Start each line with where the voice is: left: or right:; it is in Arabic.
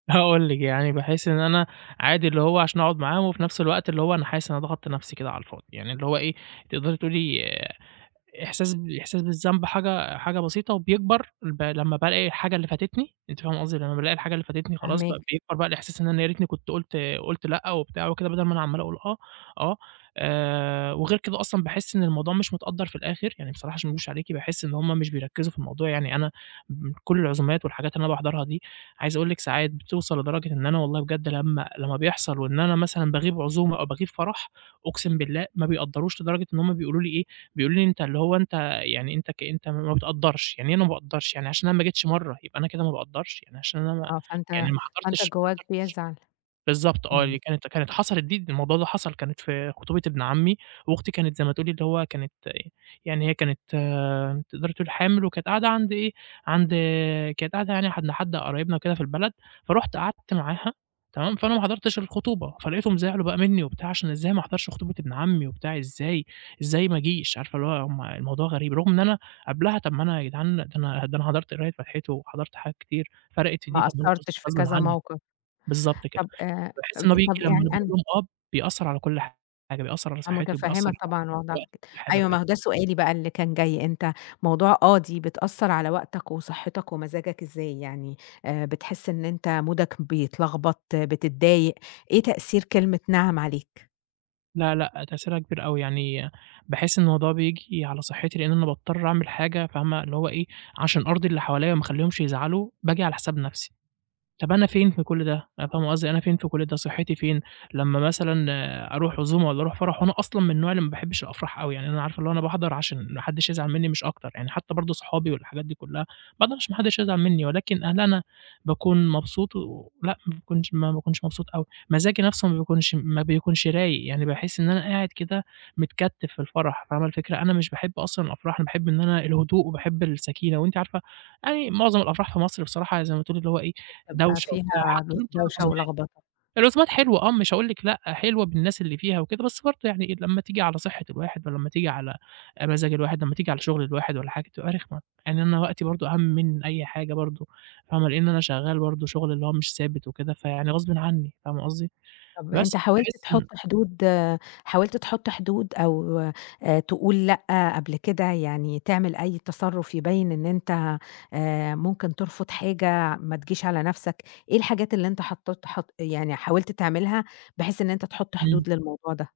right: هاقول لِك، يعني باحس إن أنا عادي، اللي هو عشان اقعُد معاهم وفي نفْس الوقت اللي هو أنا حاسس أنا ضغَطت نفْسي كده على الفاضي، يعني اللي هو إيه، تقدري تقولي إحساس ب إحساس بالذنب حاجة حاجة بسيطة وبيكبر، البا لمّا بالاقي الحاجة اللي فاتتني، أنتِ فاهمة قصدي؟ لمّا بالاقي الحاجة اللي فاتتني، خلاص بقى،
left: فاهماك.
right: بيكبر بقى الإحساس إن أنا يا ريتني كنت قُلت قُلت لأ وبتاع وكده بدل ما أنا عمال اقول آه، آه. آآ وغير كده أصلًا باحس إن الموضوع مش متقدّر في الآخر، يعني بصراحة عشان ما اكدبش عليكِ باحس إن هُم مش بيركّزوا في الموضوع يعني أنا من كلّ العزومات والحاجات اللي أنا باحضرها دي، عايز اقول لِك ساعات بتوصل لدرجة إن أنا والله بجد لمّا لمّا بيحصل وإن أنا مثلًا باغيب عزومة أو باغيب فرح، أقسم بالله ما بيقدّروش، لدرجة إن هُم بيقولوا لي إيه، بيقولوا لي أنت اللي هو أنت يعني أنت كأنتم ما بتقدّرش، يعني إيه أنا ما باقدّرش يعني عشان أنا ما جيتش مَرّة يبقى أنا كده ما باقدّرش! يعني عشان أنا
left: آه،
right: يعني
left: فأنت
right: ما
left: فأنت
right: حضرتش ما
left: جواك
right: حضرتش
left: بيزعل.
right: بالضبط آه، دي
left: إمم.
right: كانت كانت حَصَلِت دي د الموضوع ده حَصَل كانت في خطوبة إبن عمي، وأختي كانت زي ما تقولي اللي هو كانت أ يعني هي كانت تقدري تقولي حامل، وكانت قاعدة عند إيه، عند كانت قاعدة يعني حد لحد قرايبنا وكده في البلد، فرُحت قعدت معاها، تمام، فأنا ما حضرتش الخطوبة، فلقيتهم زعلوا بقى منّي وبتاع عشان إزاي ما احضرش خطوبة إبن عمي وبتاع إزاي؟! إزاي ما اجيش؟! عارفة اللي هو هُم الموضوع غريب، رغم إن أنا قبلها طب ما أنا يا جدعان ده أنا ده أنا حضرت قراية فاتحته وحضرت حاجات كتير، فرَقِت في دي؟
left: ما
right: طب ما هو غص
left: قصّرتش في
right: غصبٍ
left: كذا
right: عنّي،
left: موقف،
right: بالضبط كده،
left: طب آآ،
right: فباحس
left: آمم،
right: إن هو بييجي
left: طب
right: لمّا
left: يعني
right: أنا باقول
left: أنا
right: لهم آه، بيأثّر على كلّ حاجة، بيأثّر على
left: أنا
right: صحّتي وبيأثّر
left: متفهمة
right: على
left: طبعًا وضعك
right: [unintelligible]
left: وكده،
right: حاجة
left: أيوه
right: بجد.
left: ما هو ده سؤالي بقى اللي كان جاي، أنت موضوع آه، دي بتأثّر على وقتك وصحّتك ومزاجك، إزاي؟ يعني آآ بتحس إن أنت مودك بيتلخبط، بتتضايق، إيه تأثير كلمة نعم عليك؟
right: لأ لأ تأثيرها كبير أوي، يعني باحس الموضوع بييجي على صحّتي لإن أنا باضطر اعمل حاجة فاهمة اللي هو إيه، عشان أرضي اللي حواليّا وما اخلّيهمش يزعلوا، باجي على حساب نفْسي، طب أنا فين في كلّ ده؟ يعني فاهمة قصدي، أنا فين في كلّ ده، صحّتي فين؟ لمّا مثلًا أروح عزومة والّا اروح فرح وأنا أصلًا من النوع اللي ما باحبش الأفراح أوي، يعني أنا عارفة اللي هو أنا باحضر عشان ما حدّش يزعل منّي مش أكتر، يعني حتّى برضه صحابي والحاجات دي كلّها ما اقدرش، ما حدّش هيزعل منّي ولكن إن أنا باكون مبسوط و لأ ما باكونش ما باكونش مبسوط أوي، مزاجي نفْسه ما بيكونش ما بيكونش رايق، يعني باحس إن أنا قاعد كده متكتف في الفرح، فاهمة الفكرة؟ أنا مش باحب أصلًا الأفراح، أنا باحب إن أنا الهدوء وباحب السكينة، وأنتِ عارفة يعني معظم الأفراح في مصر بصراحة يعني زي ما تقولي اللي هو إيه،
left: أ بيبقى
right: دوشة وبتاع
left: فيها
right: حتّى
left: ب
right: [unintelligible]
left: دوشة
right: العزومات،
left: ولخبطة.
right: العزومات حلوة آه مش هاقول لِك لأ حلوة بالناس اللي فيها وكده، بس برضه يعني إيه، لمّا تيجي على صحة الواحد ولمّا تيجي على آآ، مزاج الواحد، لمّا تيجي على شغل الواحد والّا حاجة بتبقى رخمة، يعني أنا وقتي برضه أهَم من أي حاجة برضه، فاهمة، لإن أنا شغال برضه شغل اللي هو مش ثابت وكده، فيعني غصبٍ عنّي، فاهمة قصدي؟
left: طب
right: بس،
left: أنت حاولت
right: فباحس إن
left: تحط حدود حاولت تحط حدود أو، آآ تقول لأ قبل كده، يعني تعمل أي تصرُّف يبيّن إن أنت آآ ممكن ترفض حاجة، ما تجيش على نفْسك، إيه الحاجات اللي أنت حطت حط يعني حاولت تعملها، بحيث إن أنت تحط
right: إمم.
left: حدود للموضوع ده؟